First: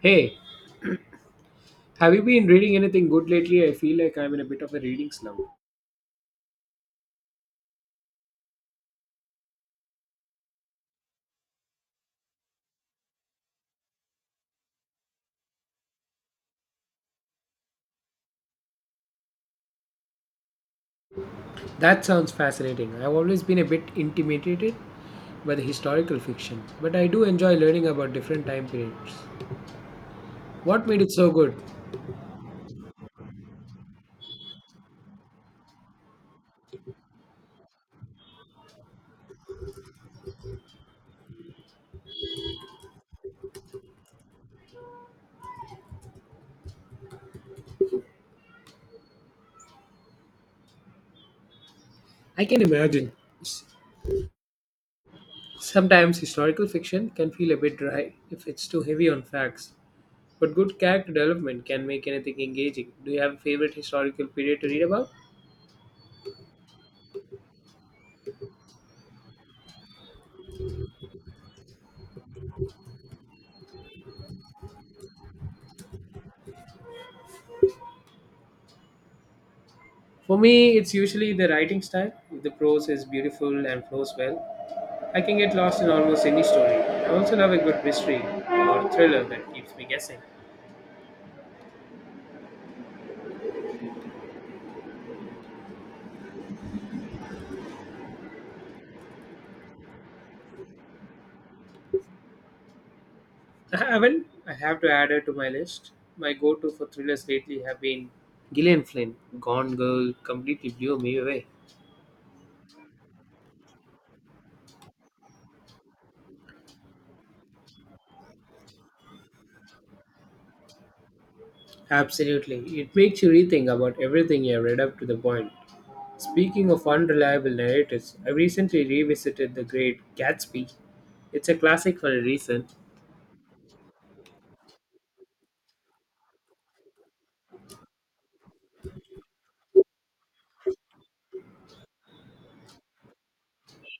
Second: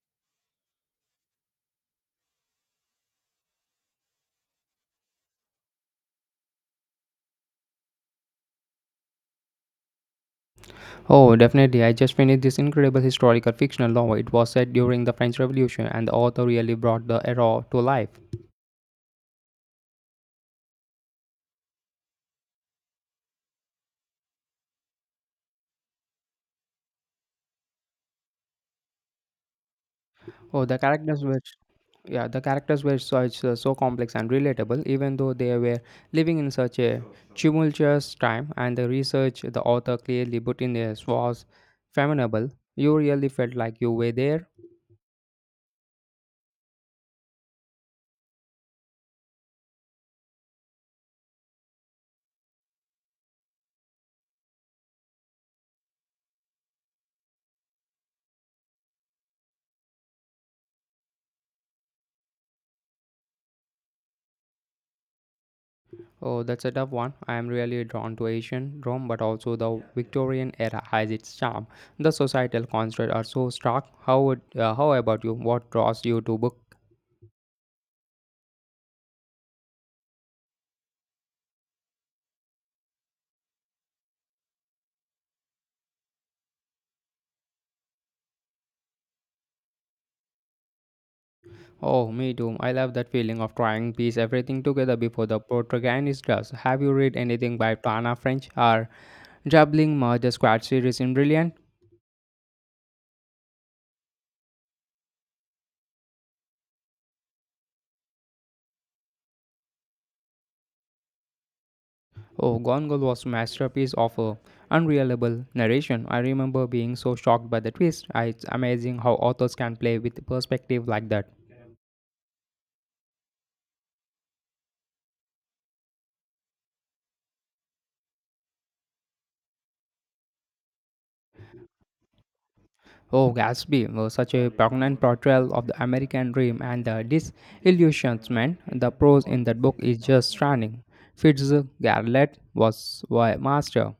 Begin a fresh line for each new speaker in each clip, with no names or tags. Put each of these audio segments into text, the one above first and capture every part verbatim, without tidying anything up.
Hey, have you been reading anything good lately? I feel like I'm in a bit of a reading slump.
Oh, definitely. I just finished this incredible historical fictional novel. It was set during the French Revolution, and the author really brought the era to life.
That sounds fascinating. I've always been a bit intimidated by the historical fiction, but I do enjoy learning about different time periods.
Oh, the
What made it
characters
so
were
good?
yeah, the characters were such uh, so complex and relatable, even though they were living in such a tumultuous time. And the research the author clearly put in there was formidable. You really felt like you were there.
I can imagine. S- Sometimes historical fiction can feel a bit dry if it's too heavy on facts, but good character development can make anything engaging. Do you have a favorite historical period to read about?
Oh, that's a tough one. I am really drawn to Asian Rome, but also the Victorian era has its charm. The societal constructs are so stark. How would, uh, how about you? What draws you to book?
For me, it's usually the writing style. If the prose is beautiful and flows well, I can get lost in almost any story. I also love a good mystery or thriller that keeps me guessing.
Oh, me too. I love that feeling of trying to piece everything together before the protagonist does. Have you read anything by Tana French or Juggling Murder Squad series in Brilliant?
I haven't. I have to add her to my list. My go-to for thrillers lately have been Gillian Flynn. Gone Girl completely blew me away.
Oh, Gone Girl was masterpiece of a unreliable narration. I remember being so shocked by the twist. I- It's amazing how authors can play with perspective like that.
Absolutely, it makes you rethink about everything you have read up to the point. Speaking of unreliable narrators, I recently revisited The Great Gatsby. It's a classic for a reason.
Oh, Gatsby was such a prominent portrayal of the American dream and the disillusionment. The prose in that book is just stunning. Fitzgerald was a master.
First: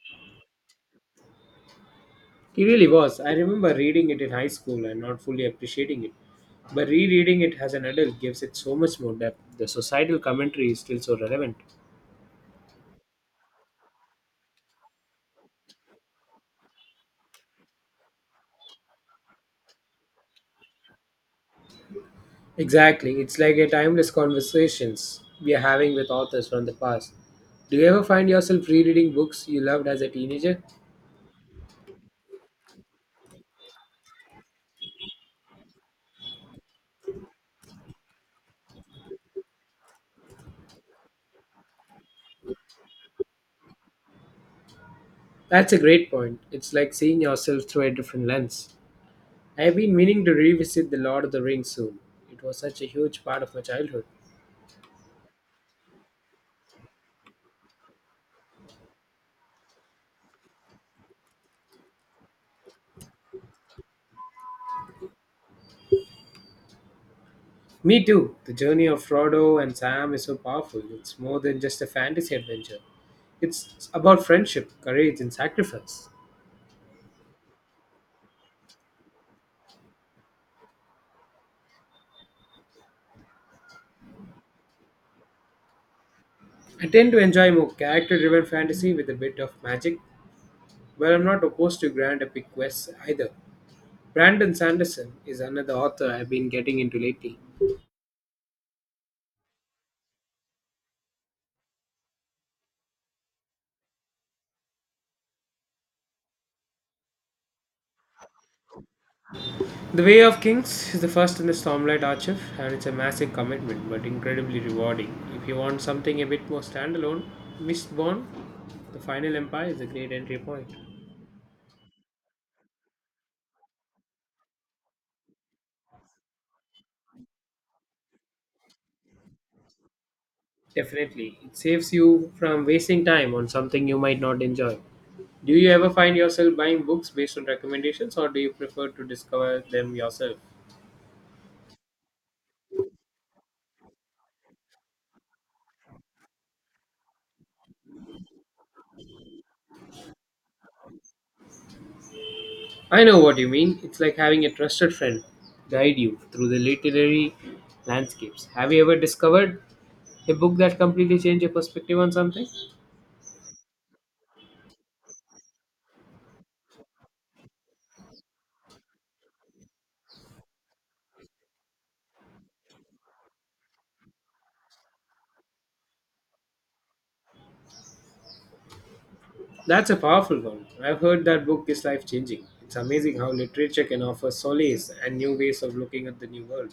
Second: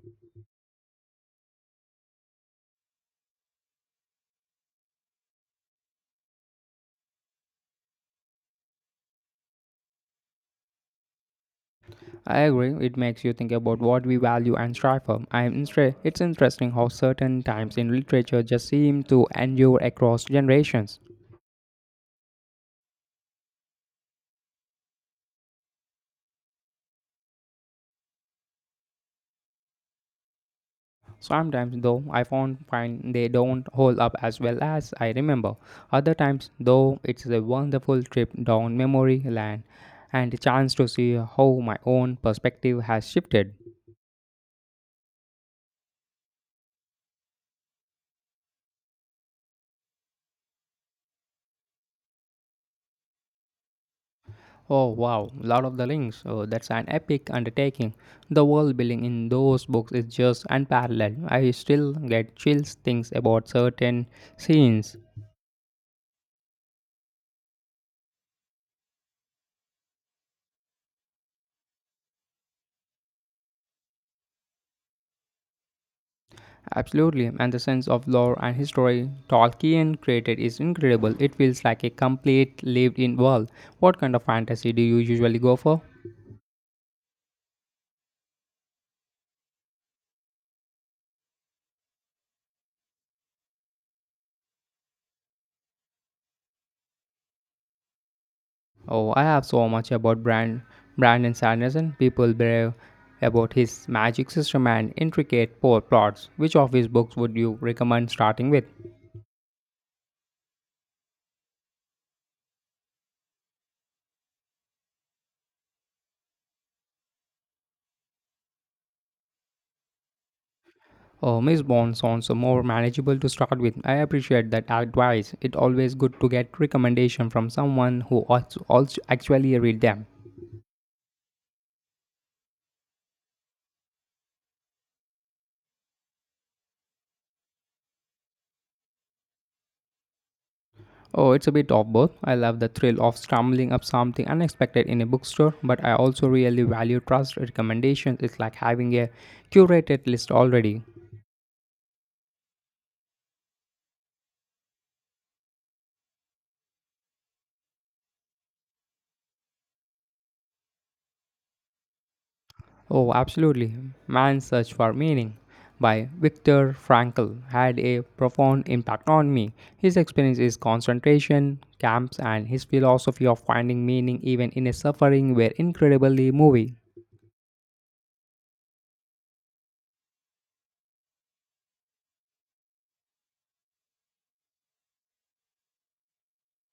He really was. I remember reading it in high school and not fully appreciating it. But rereading it as an adult gives it so much more depth. The societal commentary is still so relevant.
I agree, it makes you think about what we value and strive for. I'm instre- it's interesting how certain times in literature just seem to endure across generations.
Exactly. It's like a timeless conversations we are having with authors from the past. Do you ever find yourself rereading books you loved as a teenager?
Sometimes, though, I found find they don't hold up as well as I remember. Other times, though, it's a wonderful trip down memory lane and a chance to see how my own perspective has shifted.
That's a great point. It's like seeing yourself through a different lens. I have been meaning to revisit The Lord of the Rings soon. It was such a huge part of my childhood.
Oh wow, Lord of the Rings, oh, that's an epic undertaking. The world building in those books is just unparalleled. I still get chills things about certain scenes.
Me too. The journey of Frodo and Sam is so powerful. It's more than just a fantasy adventure. It's about friendship, courage, and sacrifice.
Absolutely, and the sense of lore and history Tolkien created is incredible. It feels like a complete lived in world. What kind of fantasy do you usually go for?
I tend to enjoy more character driven fantasy with a bit of magic, but I'm not opposed to grand epic quests either. Brandon Sanderson is another author I've been getting into lately.
Oh, I have so much about Brand Brandon Sanderson. People brave about his magic system and intricate poor plots. Which of his books would you recommend starting with?
The Way of Kings is the first in the Stormlight Archive, and it's a massive commitment but incredibly rewarding. If you want something a bit more standalone, Mistborn, The Final Empire is a great entry point.
Oh, Miss Bond sounds more manageable to start with. I appreciate that advice. It's always good to get recommendation from someone who also, also actually read them.
Definitely. It saves you from wasting time on something you might not enjoy. Do you ever find yourself buying books based on recommendations or do you prefer to discover them yourself?
Oh, it's a bit of both. I love the thrill of scrambling up something unexpected in a bookstore, but I also really value trust recommendations. It's like having a curated list already.
I know what you mean. It's like having a trusted friend guide you through the literary landscapes. Have you ever discovered a book that completely changed your perspective on something?
Oh, absolutely. Man's Search for Meaning by Viktor Frankl had a profound impact on me. His experience is concentration camps and his philosophy of finding meaning even in a suffering were incredibly moving.
That's a powerful one. I've heard that book is life changing. It's amazing how literature can offer solace and new ways of looking at the new world.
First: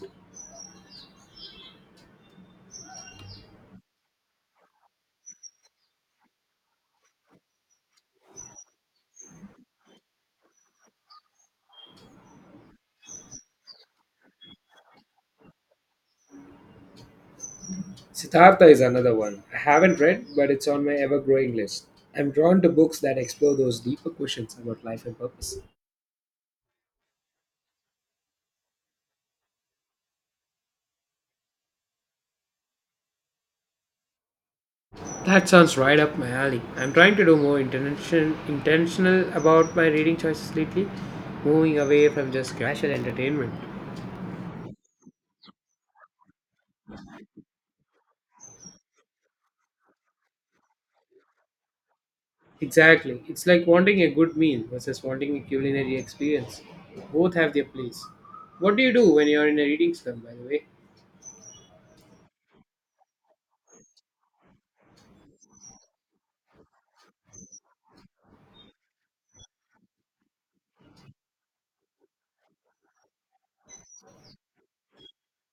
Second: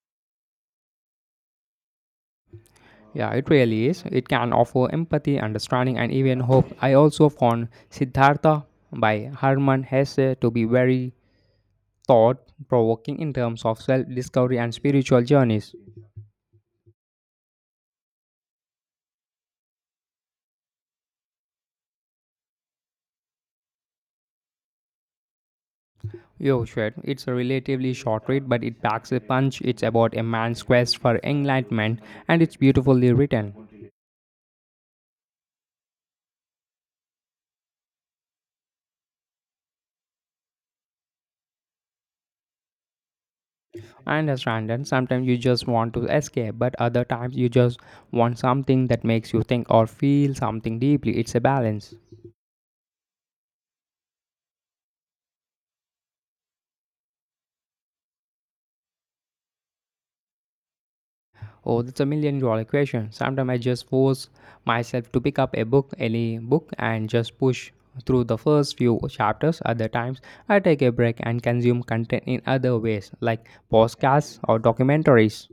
Yeah, it really is. It can offer empathy, understanding, and even hope. I also found Siddhartha by Hermann Hesse to be very thought provoking in terms of self discovery and spiritual journeys.
Siddhartha is another one. I haven't read, but it's on my ever growing list. I'm drawn to books that explore those deeper questions about life and purpose.
Yo, shit, it's a relatively short read, but it packs a punch. It's about a man's quest for enlightenment, and it's beautifully written.
That sounds right up my alley. I'm trying to do more intention, intentional about my reading choices lately, moving away from just casual entertainment.
I understand that sometimes you just want to escape, but other times you just want something that makes you think or feel something deeply. It's a balance.
Exactly. It's like wanting a good meal versus wanting a culinary experience. Both have their place. What do you do when you're in a reading slump, by the way?
Oh, that's a million dollar question. Sometimes I just force myself to pick up a book, any book, and just push through the first few chapters. Other times, I take a break and consume content in other ways, like podcasts or documentaries.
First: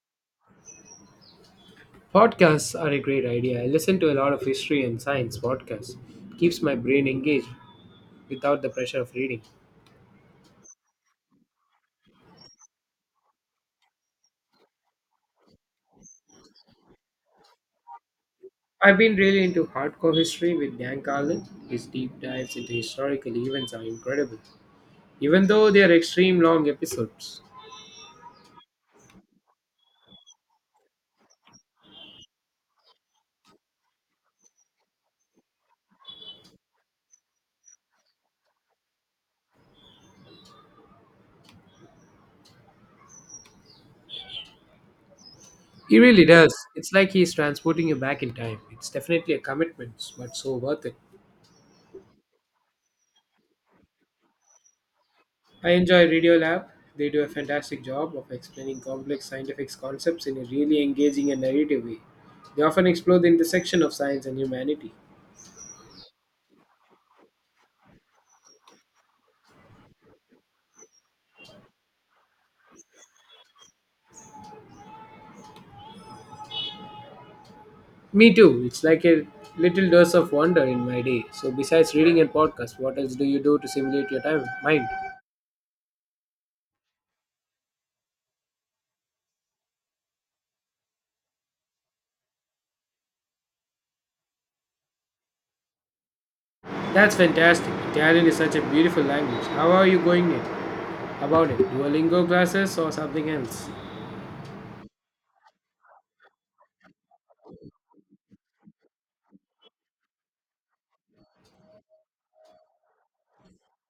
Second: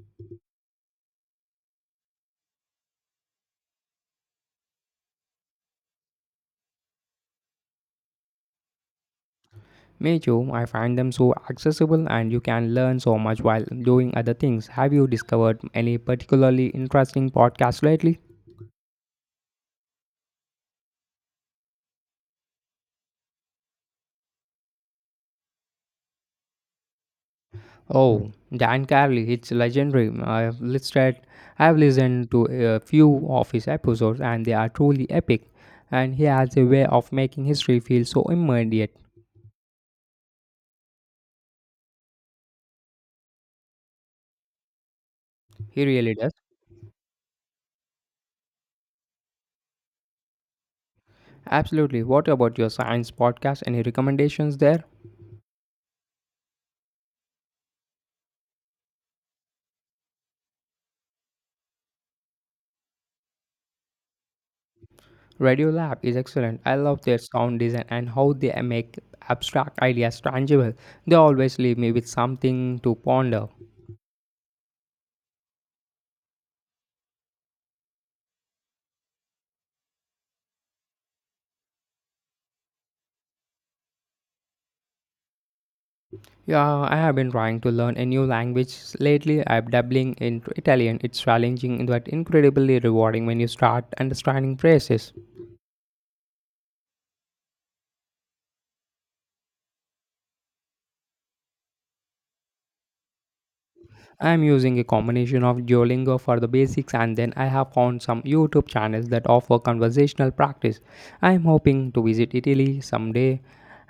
Podcasts are a great idea. I listen to a lot of history and science podcasts. Keeps my brain engaged without the pressure of reading.
Me too, I find them so accessible and you can learn so much while doing other things. Have you discovered any particularly interesting podcasts lately?
I've been really into hardcore history with Dan Carlin. His deep dives into historical events are incredible, even though they are extreme long episodes.
Oh, Dan Carley, it's legendary. I have listed, I have listened to a few of his episodes, and they are truly epic. And he has a way of making history feel so immediate. He
He
really
really
does.
does. It's like he's transporting you back in time. It's definitely a commitment, but so worth it.
Absolutely. What about your science podcast? Any recommendations there?
I enjoy Radiolab. They do a fantastic job of explaining complex scientific concepts in a really engaging and narrative way. They often explore the intersection of science and humanity.
Radio Lab is excellent. I love their sound design and how they make abstract ideas tangible. They always leave me with something to ponder.
Me too. It's like a little dose of wonder in my day. So, besides reading and podcasts, what else do you do to simulate your time mind?
Yeah, I have been trying to learn a new language lately. I'm dabbling in Italian. It's challenging but incredibly rewarding when you start understanding phrases.
That's fantastic. Italian is such a beautiful language. How are you going it about it? Duolingo classes or something else?
I'm using a combination of Duolingo for the basics and then I have found some YouTube channels that offer conversational practice. I'm hoping to visit Italy someday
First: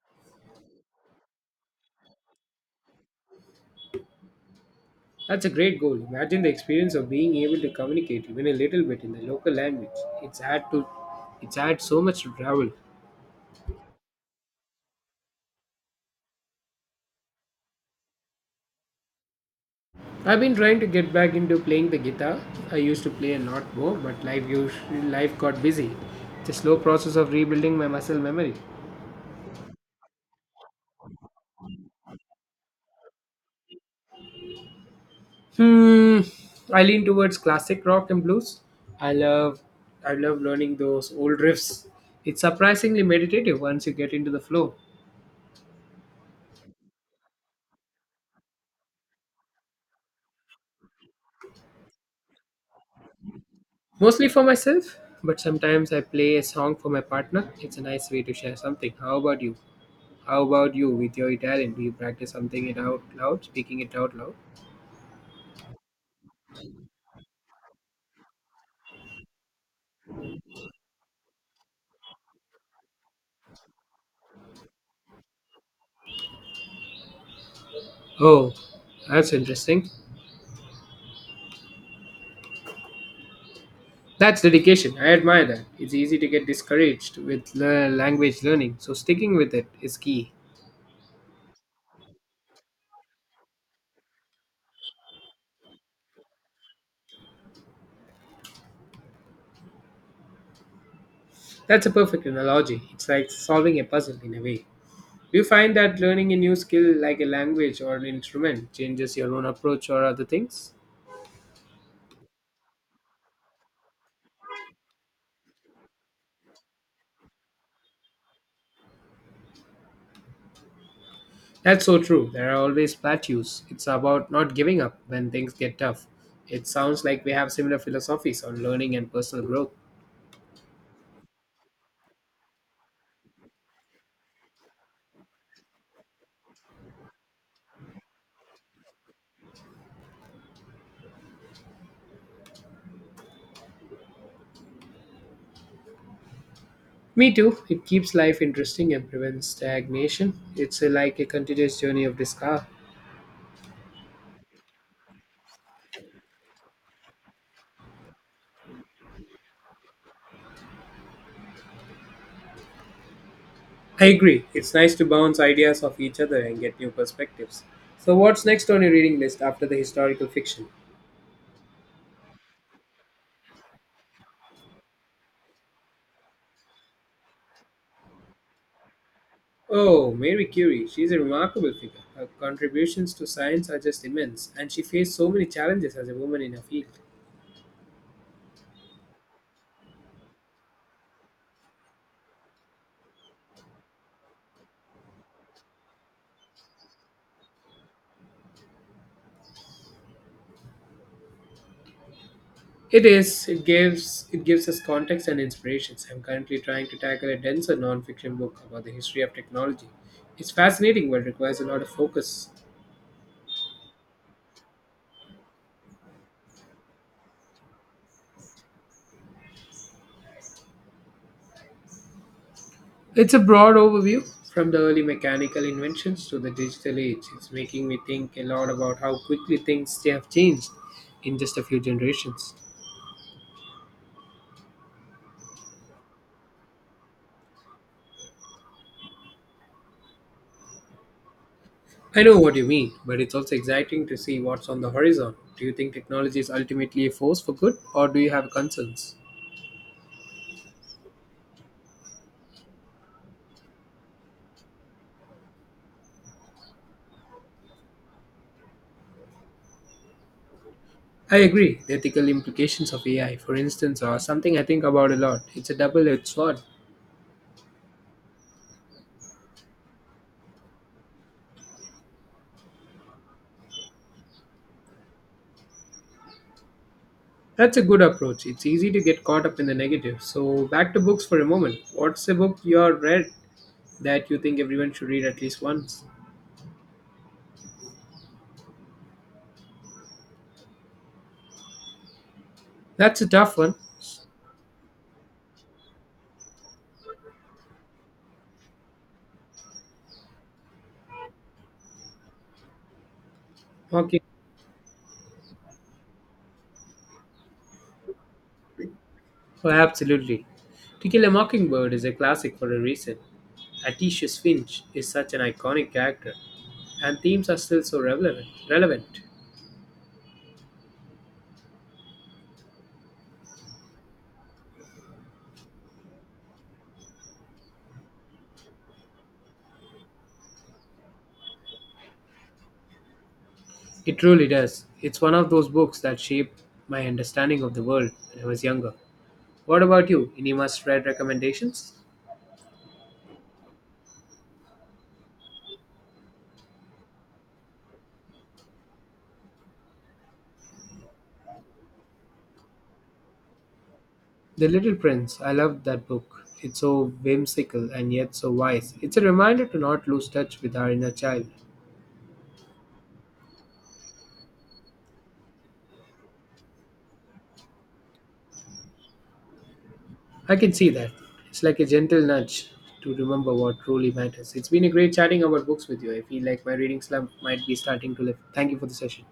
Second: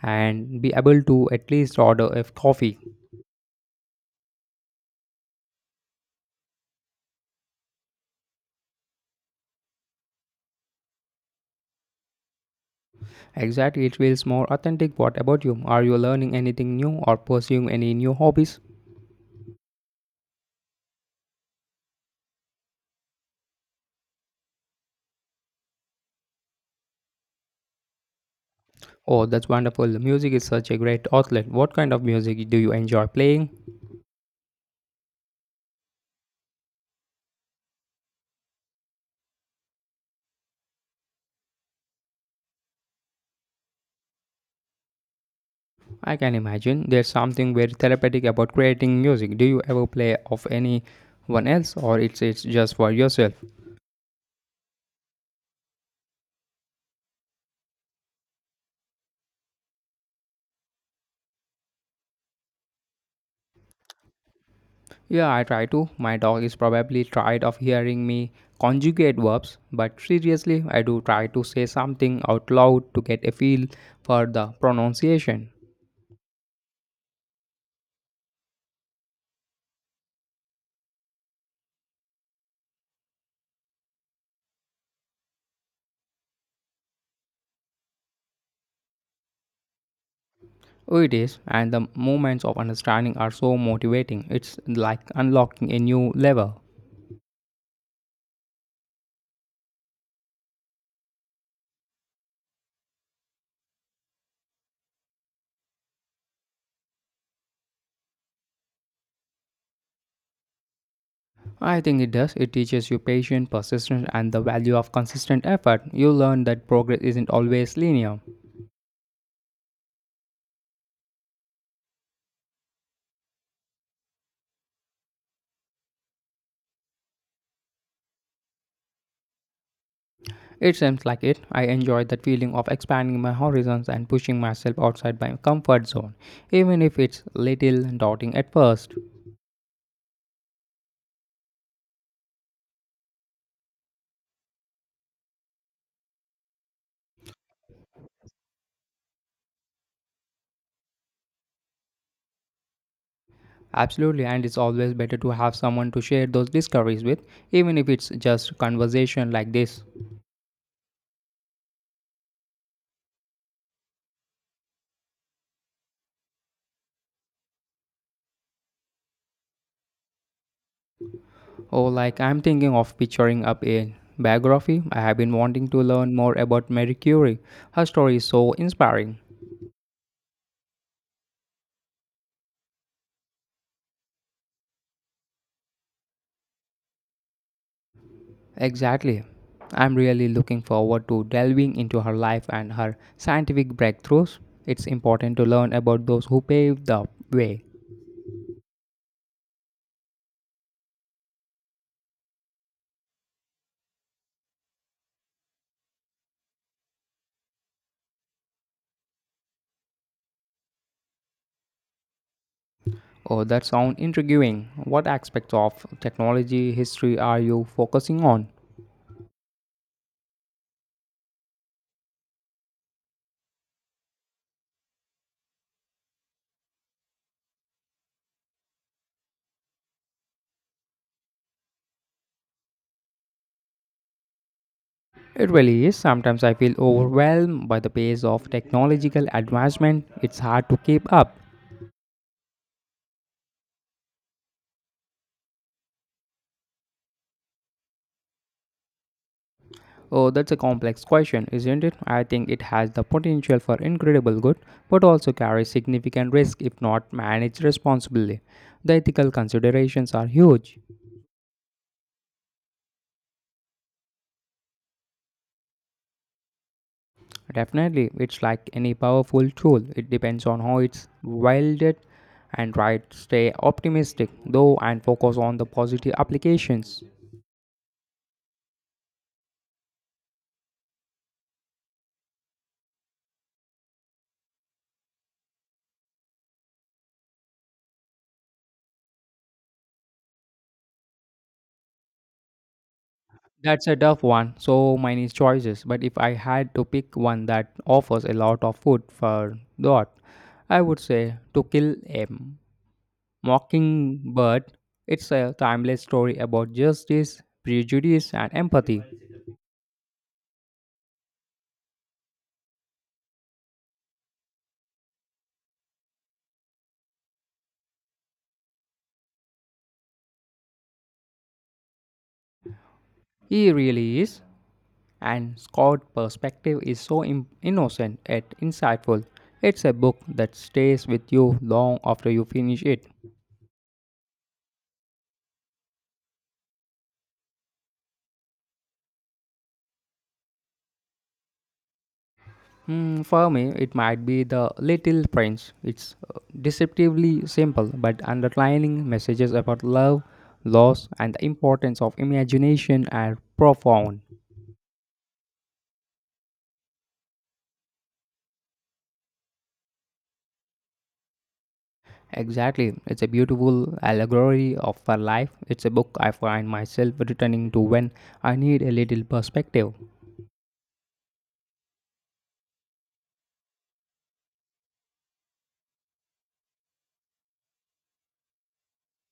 and be able to at least order a coffee.
That's a great goal. Imagine the experience of being able to communicate even a little bit in the local language. It's had to it's had so much to travel.
Exactly, it feels more authentic. What about you? Are you learning anything new or pursuing any new hobbies?
I've been trying to get back into playing the guitar. I used to play a lot more, but life us- life got busy. It's a slow process of rebuilding my muscle memory.
Oh, that's wonderful. Music is such a great outlet. What kind of music do you enjoy playing?
Hmm. I lean towards classic rock and blues. I love I love learning those old riffs. It's surprisingly meditative once you get into the flow.
I can imagine there's something very therapeutic about creating music. Do you ever play of anyone else or it's it's just for yourself?
Mostly for myself, but sometimes I play a song for my partner. It's a nice way to share something. How about you? How about you with your Italian? Do you practice something it out loud, speaking it out loud?
Yeah, I try to. My dog is probably tired of hearing me conjugate verbs, but seriously, I do try to say something out loud to get a feel for the pronunciation.
Oh, that's interesting. That's dedication. I admire that. It's easy to get discouraged with le- language learning, so sticking with it is key.
Oh, it is, and the moments of understanding are so motivating. It's like unlocking a new level.
That's a perfect analogy. It's like solving a puzzle in a way. Do you find that learning a new skill like a language or an instrument changes your own approach or other things?
I think it does. It teaches you patience, persistence, and the value of consistent effort. You learn that progress isn't always linear.
That's so true. There are always plateaus. It's about not giving up when things get tough. It sounds like we have similar philosophies on learning and personal growth.
It seems like it. I enjoy that feeling of expanding my horizons and pushing myself outside my comfort zone, even if it's little daunting at first.
Me too. It keeps life interesting and prevents stagnation. It's a, like a continuous journey of discovery.
Absolutely, and it's always better to have someone to share those discoveries with, even if it's just conversation like this.
I agree. It's nice to bounce ideas off each other and get new perspectives. So, what's next on your reading list after the historical fiction?
Or like I'm thinking of picturing up a biography. I have been wanting to learn more about Marie Curie. Her story is so inspiring.
Oh, Mary Curie. She's a remarkable figure. Her contributions to science are just immense, and she faced so many challenges as a woman in her field.
Exactly. I'm really looking forward to delving into her life and her scientific breakthroughs. It's important to learn about those who paved the way.
It is. It gives it gives us context and inspirations. I'm currently trying to tackle a denser nonfiction book about the history of technology. It's fascinating, but requires a lot of focus.
Oh, that sounds intriguing. What aspects of technology history are you focusing on?
It's a broad overview from the early mechanical inventions to the digital age. It's making me think a lot about how quickly things have changed in just a few generations.
It really is. Sometimes I feel overwhelmed by the pace of technological advancement. It's hard to keep up.
I know what you mean, but it's also exciting to see what's on the horizon. Do you think technology is ultimately a force for good, or do you have concerns?
Oh, that's a complex question, isn't it? I think it has the potential for incredible good, but also carries significant risk if not managed responsibly. The ethical considerations are huge.
I agree. The ethical implications of A I, for instance, are something I think about a lot. It's a double edged sword.
Definitely, it's like any powerful tool, it depends on how it's wielded and right stay optimistic though and focus on the positive applications
That's a good approach. It's easy to get caught up in the negative. So, back to books for a moment. What's a book you have read that you think everyone should read at least once? That's a tough one.
that's a tough one so many choices but if I had to pick one that offers a lot of food for thought I would say to kill m
Okay.
Mockingbird, it's a timeless story about justice, prejudice, and empathy.
Oh, absolutely. To Kill a Mockingbird is a classic for a reason. Atticus Finch is such an iconic character, and themes are still so relevant. relevant.
He really is, and Scott's perspective is so im- innocent yet insightful. It's a book that stays with you long after you finish it.
It really does. It's one of those books that shaped my understanding of the world when I was younger. What about you? Any must read recommendations?
Hmm, for me, it might be The Little Prince. It's uh, deceptively simple, but underlining messages about love, loss, and the importance of imagination are profound.
The Little Prince. I loved that book. It's so whimsical and yet so wise. It's a reminder to not lose touch with our inner child.
Exactly. It's a beautiful allegory of our life. It's a book I find myself returning to when I need a little perspective.
I can see that. It's like a gentle nudge to remember what truly matters. It's been a great chatting about books with you. I feel like my reading slump might be starting to lift. Thank you for the session.